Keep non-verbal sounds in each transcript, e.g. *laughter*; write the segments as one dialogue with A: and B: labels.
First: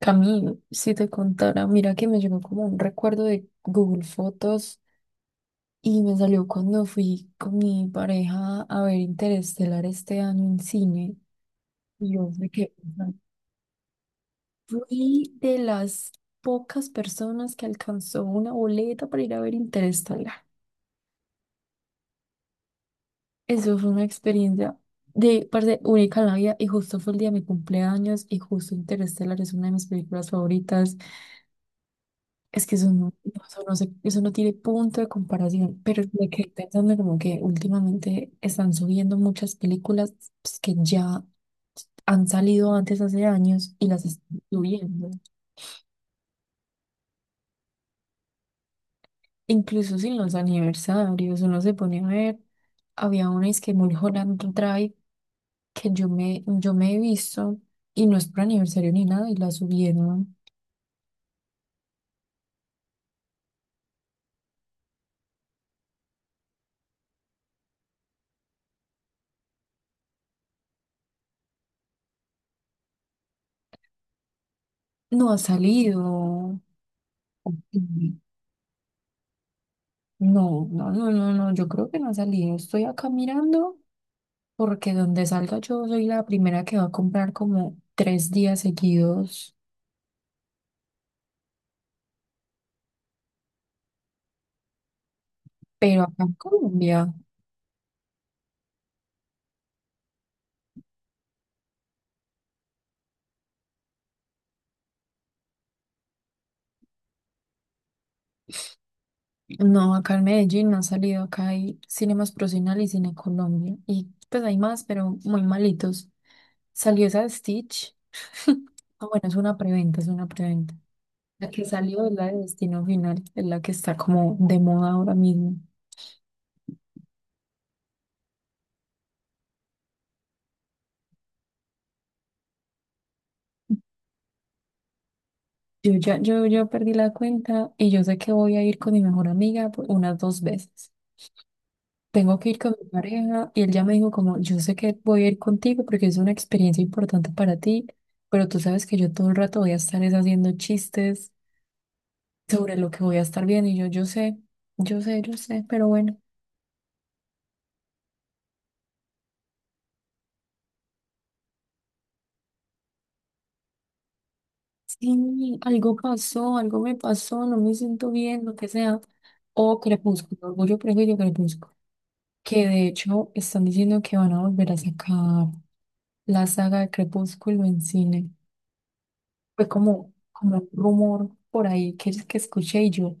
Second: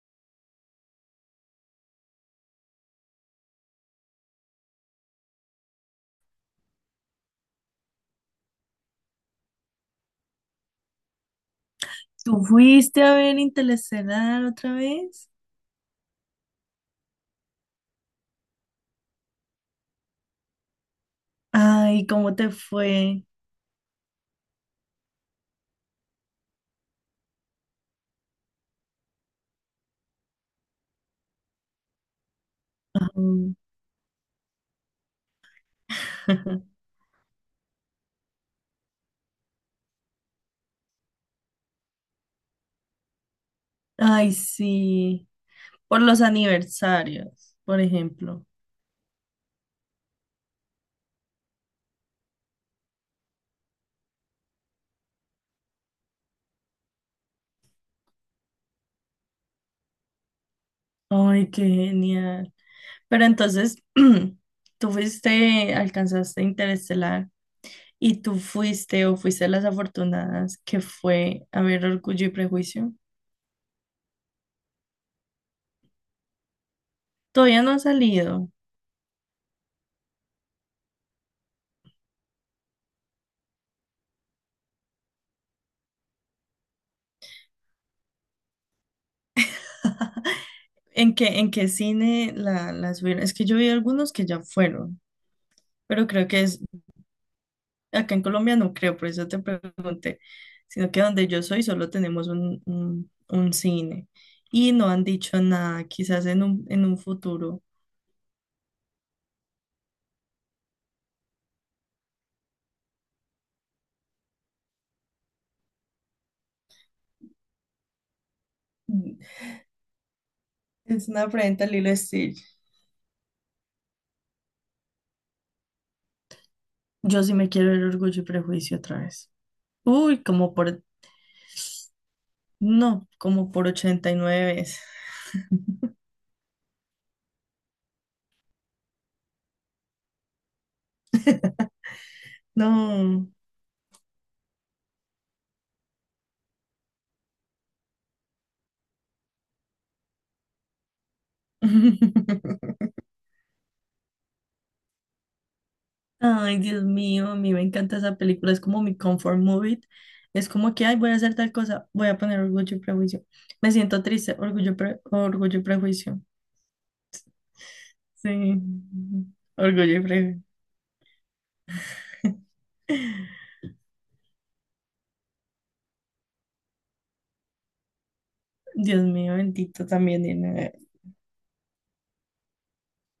A: Camille, si te contara, mira que me llegó como un recuerdo de Google Fotos y me salió cuando fui con mi pareja a ver Interestelar este año en cine. Y yo
B: ¿Tú
A: me que
B: fuiste a ver Interestelar otra vez?
A: fui de las pocas personas que alcanzó una boleta para ir a ver Interestelar.
B: Ay, ¿cómo te fue?
A: Eso fue una experiencia de parte única en la vida, y justo fue el día de mi cumpleaños, y justo Interestelar es una de mis películas favoritas. Es que eso no, no,
B: Ay,
A: eso no se- eso no tiene punto de comparación, pero me quedé
B: *laughs*
A: pensando como que últimamente están subiendo muchas películas, pues, que ya han salido antes hace años y las
B: ay,
A: están subiendo.
B: sí. Por los aniversarios, por ejemplo.
A: Incluso sin los aniversarios, uno se pone a ver, había una, es que Mulholland Drive, que yo me he visto, y no es por aniversario ni nada, y la subieron.
B: Ay, qué genial. Pero entonces, *clears throat* tú fuiste, alcanzaste Interestelar y tú fuiste o fuiste a las afortunadas que fue a ver Orgullo y Prejuicio.
A: No ha salido.
B: Todavía no ha
A: Ujú.
B: salido.
A: No, no, no, no, no, yo creo que no ha salido. Estoy acá mirando. Porque donde salga, yo soy la primera que va a comprar como 3 días seguidos,
B: ¿En qué cine la subieron? Es que yo vi algunos que ya fueron,
A: pero
B: pero
A: acá
B: creo
A: en
B: que es
A: Colombia,
B: acá en Colombia. No creo, por eso te pregunté, sino que donde yo soy solo tenemos un cine y no han dicho nada, quizás en un futuro.
A: no, acá en Medellín han salido. Acá hay Cine Más Procinal y Cine Colombia, y pues hay más, pero muy malitos. Salió esa de Stitch, ah bueno, es una preventa, es una preventa.
B: Es una
A: La
B: afrenta
A: que
B: al Lilo y
A: salió es la de
B: Stitch.
A: Destino Final, es la que está como de moda ahora mismo.
B: Yo sí me quiero ver Orgullo y Prejuicio otra vez. Uy, como por, no, como por 89 veces.
A: Yo perdí la cuenta, y yo sé que voy a ir con mi mejor amiga por unas 2 veces. Tengo que ir con mi
B: No.
A: pareja y él ya me dijo como, yo sé que voy a ir contigo porque es una experiencia importante para ti, pero tú sabes que yo todo el rato voy a estar es haciendo chistes
B: *laughs*
A: sobre lo que voy a estar viendo, y yo sé, pero bueno,
B: Ay, Dios mío, a mí me encanta esa película, es como mi comfort movie. Es como que, ay, voy a hacer tal cosa, voy a poner Orgullo y Prejuicio. Me siento triste,
A: sí,
B: Orgullo y
A: algo
B: Prejuicio.
A: pasó, algo me pasó, no me siento bien, lo
B: Sí,
A: que sea, o
B: Orgullo y
A: Crepúsculo,
B: Prejuicio.
A: Orgullo, Prejuicio, Crepúsculo, que de hecho están diciendo que van a volver a sacar la saga de Crepúsculo en cine.
B: Dios mío,
A: Fue
B: bendito,
A: como,
B: también,
A: como un rumor por ahí que escuché, y yo.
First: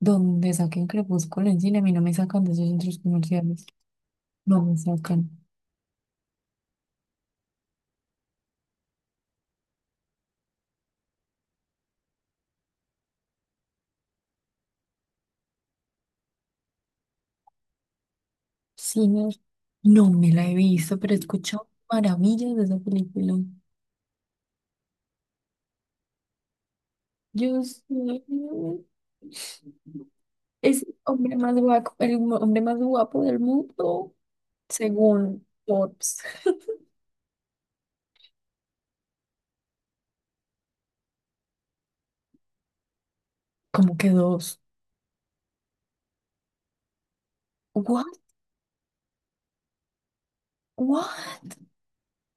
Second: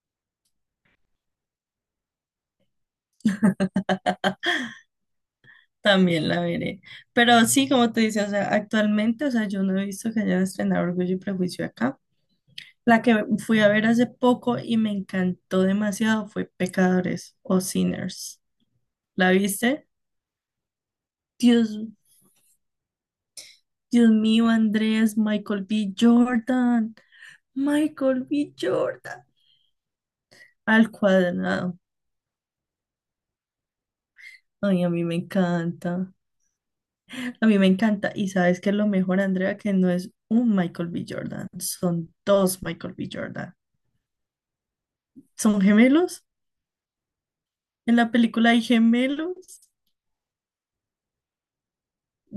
A: Donde saquen Crepúsculo en cine, a mí no me sacan de esos centros comerciales. No me sacan.
B: también la veré. Pero sí, como te dice, o sea, actualmente, o sea, yo no he visto que hayan estrenado Orgullo y Prejuicio acá. La que fui a ver hace poco y me encantó demasiado fue Pecadores o Sinners. ¿La
A: Sinners,
B: viste?
A: no me la he visto, pero he escuchado
B: Dios.
A: maravillas de esa película.
B: Dios mío, Andrés,
A: Yo soy,
B: Michael B. Jordan,
A: es
B: al
A: el hombre más
B: cuadrado.
A: guapo, el hombre más guapo del mundo,
B: Ay, a mí me
A: según
B: encanta,
A: Forbes.
B: a mí me encanta. Y sabes que lo mejor, Andrea, que no es un Michael B. Jordan, son dos Michael B. Jordan.
A: Como que dos.
B: ¿Son gemelos? ¿En
A: What?
B: la película hay gemelos?
A: What?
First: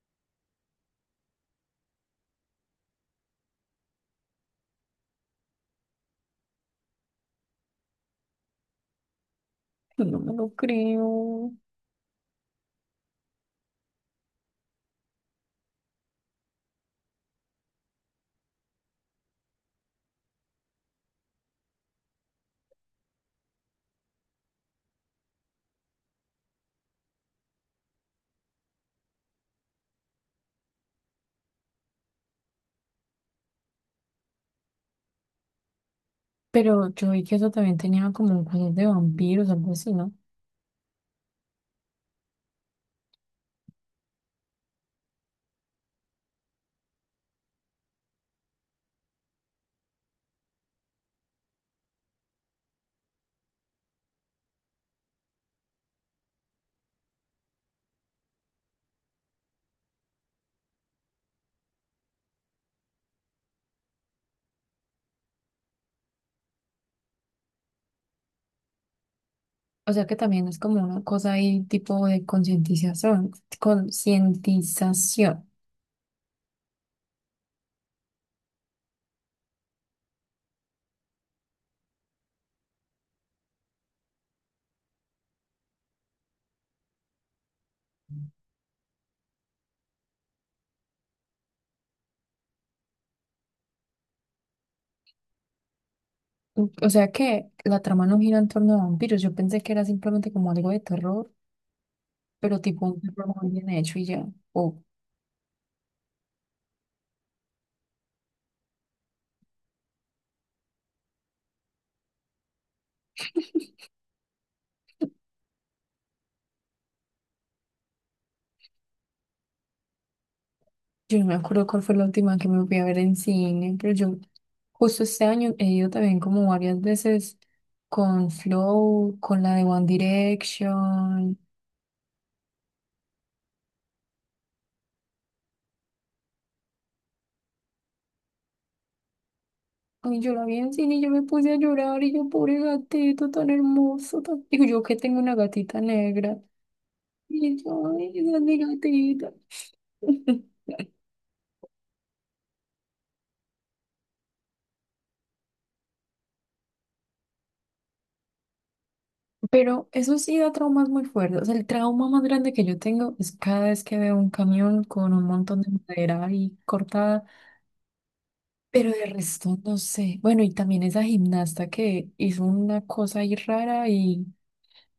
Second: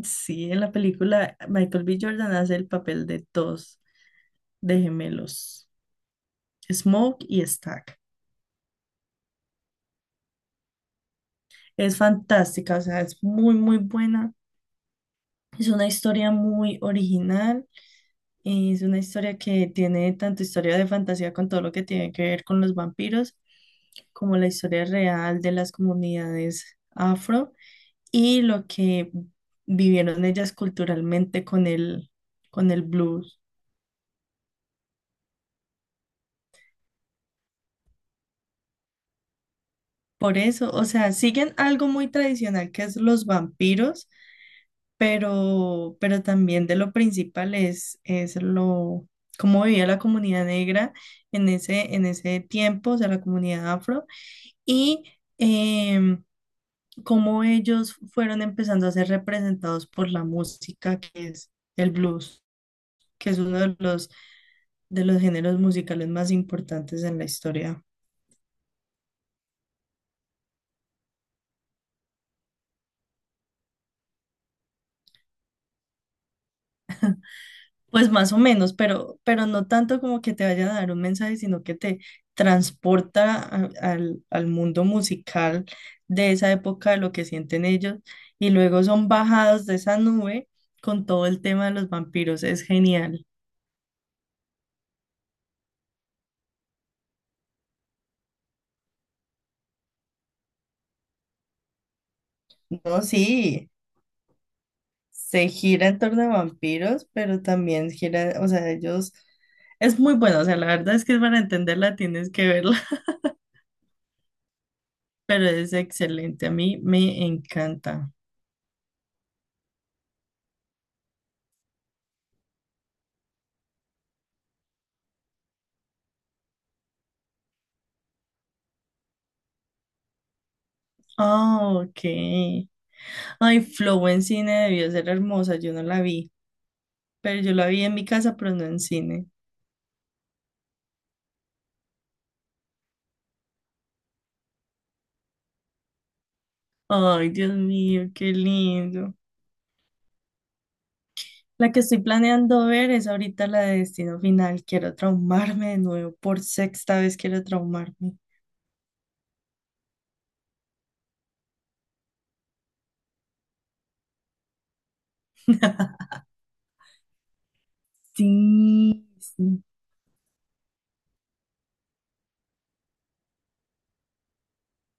B: Sí, en la película Michael B. Jordan hace el papel de dos de gemelos, Smoke y Stack.
A: No me lo creo.
B: Es fantástica, o sea, es muy, muy buena. Es una historia muy original, y es una historia que tiene tanto historia de fantasía con todo lo que tiene que ver con los vampiros, como la historia real de las comunidades afro y lo que vivieron ellas culturalmente con el blues.
A: Pero yo vi que eso también tenía como cosas de vampiros, algo así, ¿no?
B: Por eso, o sea, siguen algo muy tradicional que es los vampiros, pero también de lo principal es lo, cómo vivía la comunidad negra en ese tiempo, o sea, la comunidad afro y em, cómo ellos fueron empezando a ser representados por la música, que es el blues, que es uno de los géneros musicales más importantes en la historia.
A: O sea que también es como una cosa ahí tipo de concientización, concientización.
B: Pues más o menos, pero no tanto como que te vaya a dar un mensaje, sino que te transporta al mundo musical de esa época, de lo que sienten ellos, y luego son bajados de esa nube con todo el tema de los vampiros. Es genial.
A: O sea que la trama no gira en torno a vampiros. Yo pensé que era simplemente como algo de terror, pero tipo un
B: No,
A: terror muy bien
B: sí.
A: hecho y ya. O
B: Se gira en torno a vampiros, pero también gira, o sea, ellos, es muy bueno, o sea, la verdad es que para entenderla tienes que verla, *laughs* pero es excelente, a mí me encanta.
A: yo no me acuerdo cuál fue la última que me fui a ver en cine, pero yo justo este año he ido también como varias veces con Flow, con la de One Direction.
B: Ah, ok. Ay, Flow en cine debió ser hermosa, yo no la vi, pero yo la vi en mi casa, pero no en cine.
A: Y yo la vi en cine y yo me puse a llorar, y yo, pobre gatito tan hermoso, digo, yo que tengo una gatita negra.
B: Ay, Dios
A: Y yo,
B: mío,
A: ay,
B: qué
A: esa es mi
B: lindo.
A: gatita. *laughs*
B: La que estoy planeando ver es ahorita la de Destino Final. Quiero traumarme de nuevo, por sexta vez quiero traumarme.
A: Pero eso sí da traumas muy fuertes, o sea, el trauma más grande que yo tengo es cada vez que veo un camión con un montón de madera ahí cortada. Pero de
B: Sí,
A: resto
B: sí.
A: no sé. Bueno, y también esa gimnasta que hizo una cosa ahí rara y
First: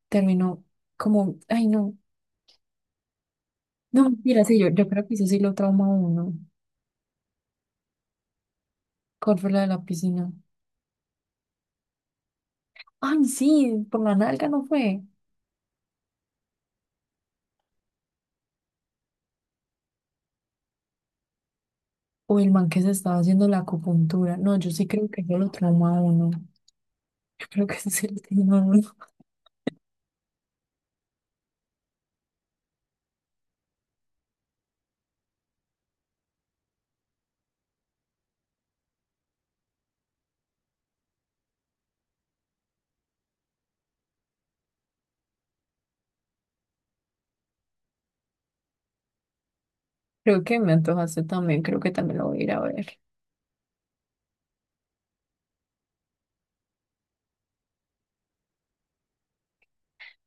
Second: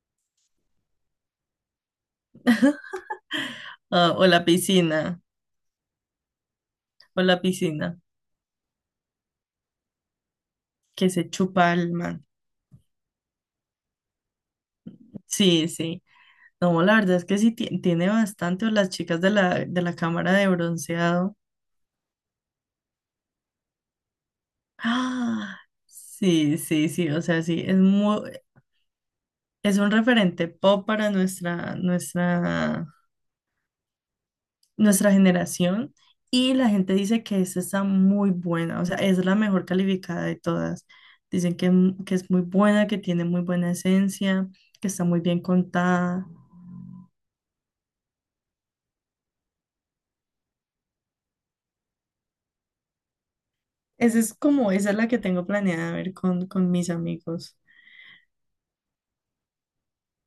A: terminó como, ay no. No,
B: Ah,
A: mira, sí, yo creo que eso sí lo trauma a uno.
B: o la piscina,
A: ¿Cuál fue la de la piscina?
B: que se chupa el man.
A: Ay, sí, por la nalga no fue.
B: Sí, sí. No, la verdad es que sí tiene bastante, o las chicas de la cámara de bronceado.
A: O el man que se estaba haciendo la acupuntura. No, yo sí creo que yo lo
B: Ah,
A: trauma a uno.
B: sí, sí, sí, o sea,
A: Yo
B: sí,
A: creo que
B: es
A: *laughs* sí se lo
B: muy,
A: trauma a uno.
B: es un referente pop para nuestra generación. Y la gente dice que esta está muy buena, o sea, es la mejor calificada de todas. Dicen que, que es muy buena, que tiene muy buena esencia, que está muy bien contada.
A: Creo que me antojaste también, creo que también lo voy a ir a ver.
B: Esa es como, esa es la que tengo planeada ver con mis amigos.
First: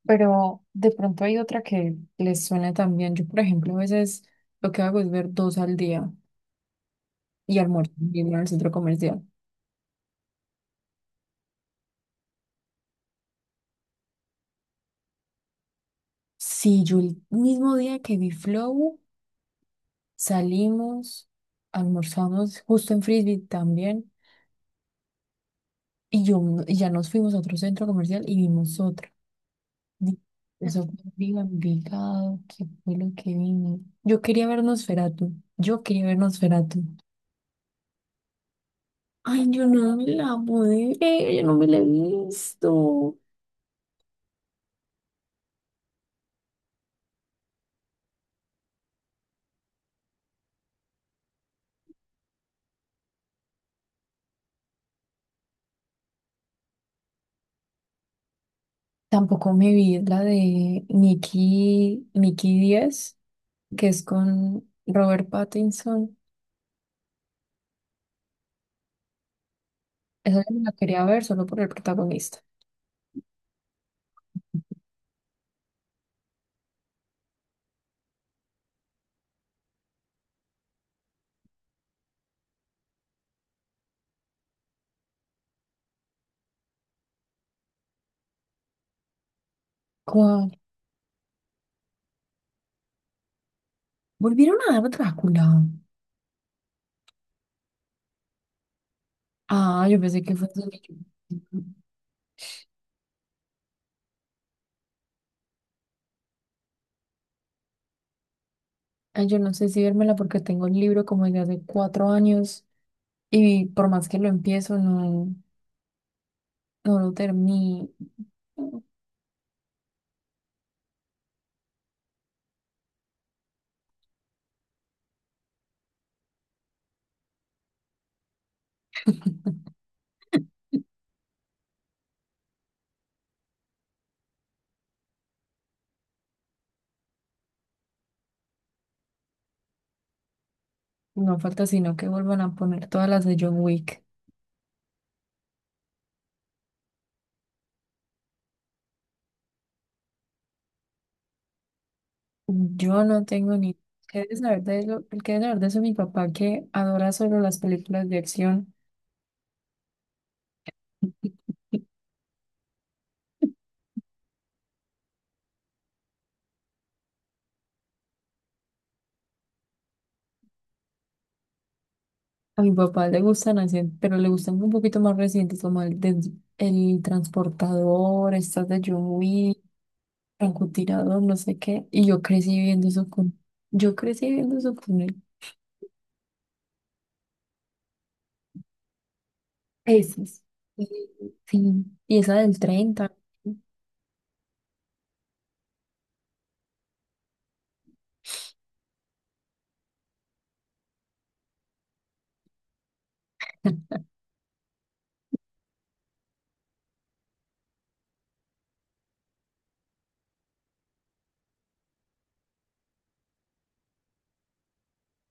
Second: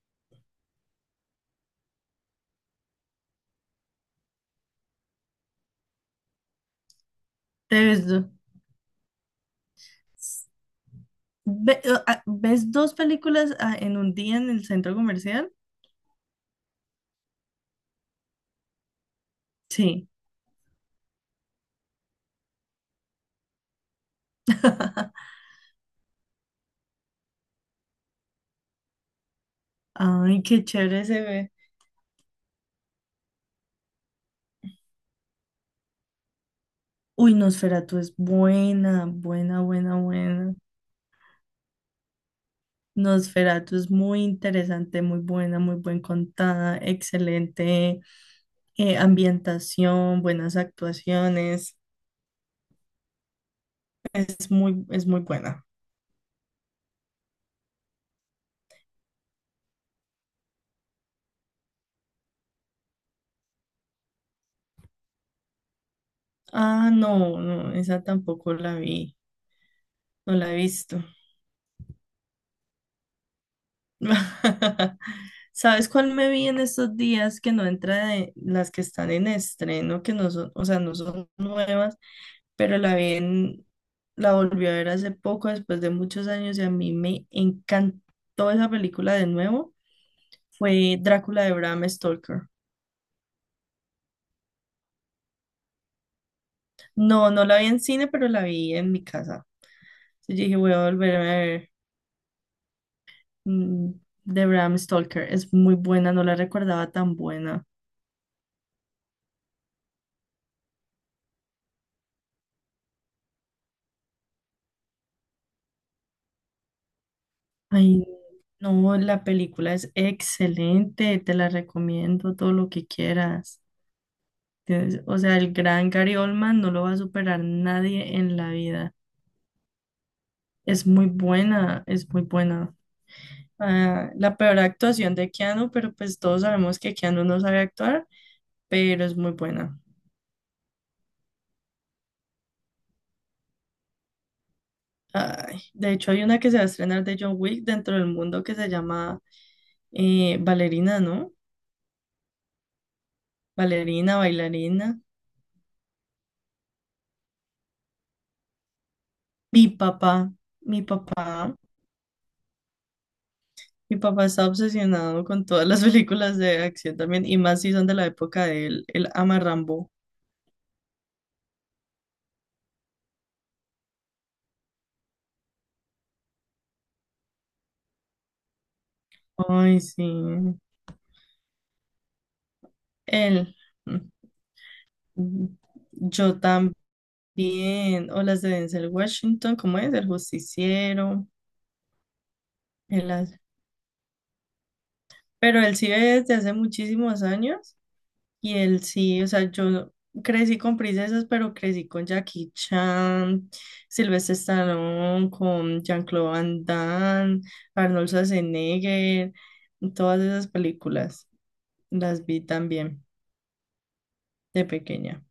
A: Pero de pronto hay otra que les suena también. Yo, por ejemplo, a veces lo que hago es ver 2 al día y
B: Te
A: almuerzo
B: ves, do-
A: bien en el centro comercial.
B: ve- ah, ¿ves dos películas en un día en el centro comercial?
A: Sí, yo el mismo día que vi Flow,
B: Sí.
A: salimos, almorzamos justo en Frisbee también. Y yo y ya nos fuimos a otro centro comercial y vimos otra. Di-
B: Ay, qué
A: Eso
B: chévere
A: fue,
B: se
A: digo,
B: ve.
A: Envigado, ¿qué fue lo que vino? Yo quería ver Nosferatu, yo quería ver Nosferatu.
B: Uy, Nosferatu es buena,
A: Ay,
B: buena,
A: yo no
B: buena,
A: me la
B: buena.
A: pude ver, yo no me la he visto.
B: Nosferatu es muy interesante, muy buena, muy buen contada, excelente ambientación, buenas actuaciones. Es muy buena.
A: Tampoco me vi la de Nicky, Nicky Díaz, que es con Robert Pattinson.
B: Ah, no, no, esa tampoco la vi, no
A: Esa
B: la
A: yo
B: he
A: me la
B: visto.
A: quería ver solo por el protagonista.
B: *laughs* ¿Sabes cuál me vi en estos días que no entra de las que están en estreno, que no son, o sea, no son nuevas, pero la vi la volví a ver hace poco, después de muchos años, y a mí me encantó esa película de nuevo,
A: ¿Cuál?
B: fue Drácula de Bram Stoker.
A: ¿Volvieron a dar Drácula?
B: No, no la vi en cine, pero la vi en mi casa.
A: Ah, yo pensé que
B: Yo
A: fue
B: dije,
A: solo
B: voy a
A: yo.
B: volverme a ver mm, de Bram Stoker. Es muy buena, no la recordaba tan buena.
A: Ay, yo no sé si vérmela porque tengo el libro como desde hace 4 años. Y por más que lo empiezo, no, no lo termino.
B: Ay, no, la película es excelente, te la recomiendo todo lo que quieras. O sea, el gran Gary Oldman no lo va a superar nadie en la vida. Es muy buena, es muy buena. Ah, la peor actuación de Keanu, pero pues todos sabemos que Keanu no sabe actuar, pero es muy buena.
A: No falta sino que vuelvan a poner todas las de John Wick.
B: Ay, de hecho, hay una que se va a estrenar de John Wick dentro del mundo que se llama Ballerina, ¿no?
A: Yo no tengo ni...
B: Bailarina,
A: ¿Qué debe saber de
B: bailarina.
A: eso? El que debe saber de eso es mi papá, que adora solo las películas de acción.
B: Mi papá, mi papá. Mi papá está obsesionado con todas las *laughs* películas de acción también, y más si son de la época de él. Él ama Rambo.
A: A mi papá le gustan así, pero le gustan un poquito más recientes, como el transportador, estas de John Wick.
B: Ay, sí.
A: Francotirador, no sé qué, y yo crecí viendo eso
B: Él.
A: con él.
B: Mm, Yo también. O las de Denzel Washington, ¿cómo es? El
A: Esas. Y-
B: justiciero.
A: Sí, y esa del
B: Él
A: 30
B: hace- Pero él sí ve desde hace muchísimos años. Y él sí, o sea, yo crecí con princesas, pero crecí con Jackie Chan, Sylvester Stallone, con Jean-Claude Van Damme, Arnold Schwarzenegger, todas esas películas las vi también de pequeña.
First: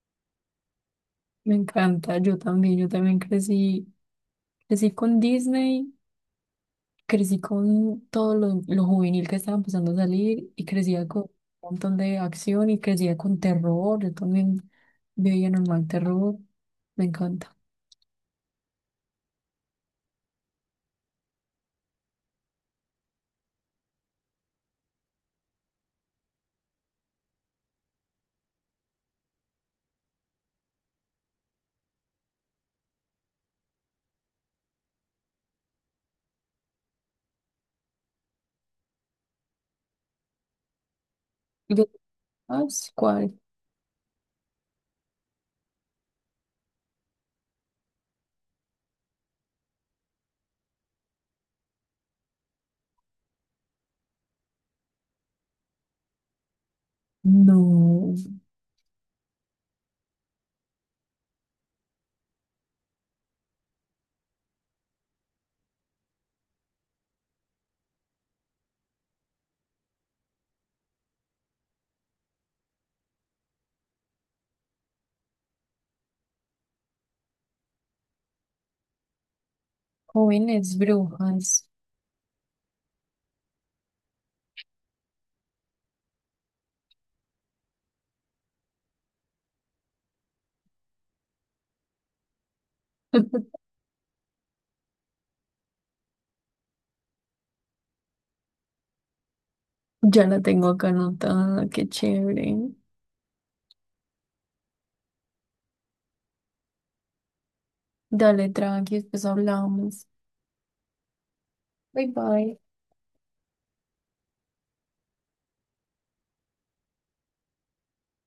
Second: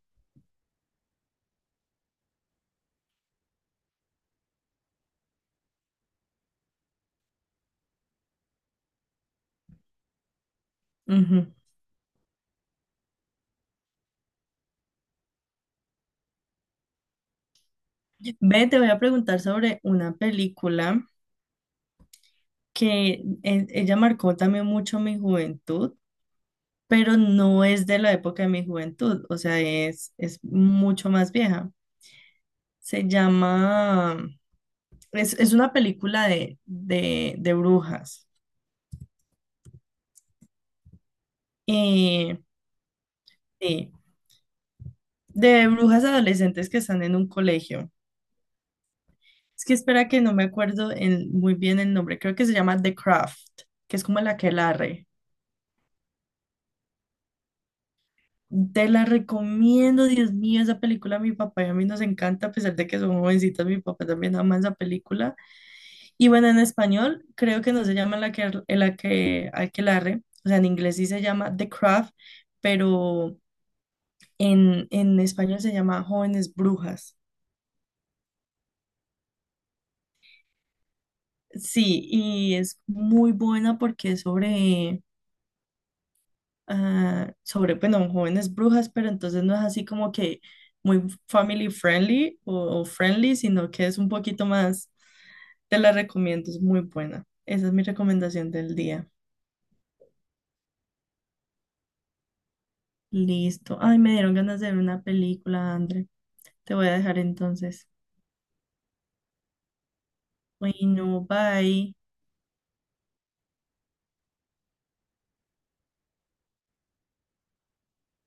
A: me encanta, yo también, crecí con Disney, crecí con todo lo juvenil que estaba empezando a salir, y crecía con un
B: Ujú.
A: montón de acción, y crecía con terror, yo también veía normal terror, me encanta.
B: Ve, te voy a preguntar sobre una película que ella marcó también mucho mi juventud, pero no es de la época de mi juventud, o sea, es mucho más vieja. Se llama. Es una película de brujas.
A: ¿Y de-
B: Eh,
A: sí, ¿cuál?
B: sí, de brujas adolescentes que están en un colegio. Es que espera que no me acuerdo muy bien el nombre. Creo que se llama The Craft, que es como la el aquelarre.
A: No,
B: Te la recomiendo, Dios mío, esa película a mi papá y a mí nos encanta, a pesar de que somos jovencitos, mi papá también ama esa película. Y bueno, en español creo que no se llama el, aquel- el aque- aquelarre, o sea, en inglés sí se llama The Craft, pero en español se llama Jóvenes Brujas.
A: jóvenes brujas.
B: Sí, y es muy buena porque es sobre, ah, sobre, bueno, jóvenes brujas, pero entonces no es así como que muy family friendly o friendly,
A: *laughs*
B: sino que es un poquito más, te la recomiendo, es muy buena. Esa es mi recomendación del día.
A: Ya la tengo acá anotada, qué chévere.
B: Listo. Ay, me dieron ganas de ver una película, André. Te voy a dejar entonces.
A: Dale, tranqui, después hablamos.
B: Bueno, bye.
A: Bye bye.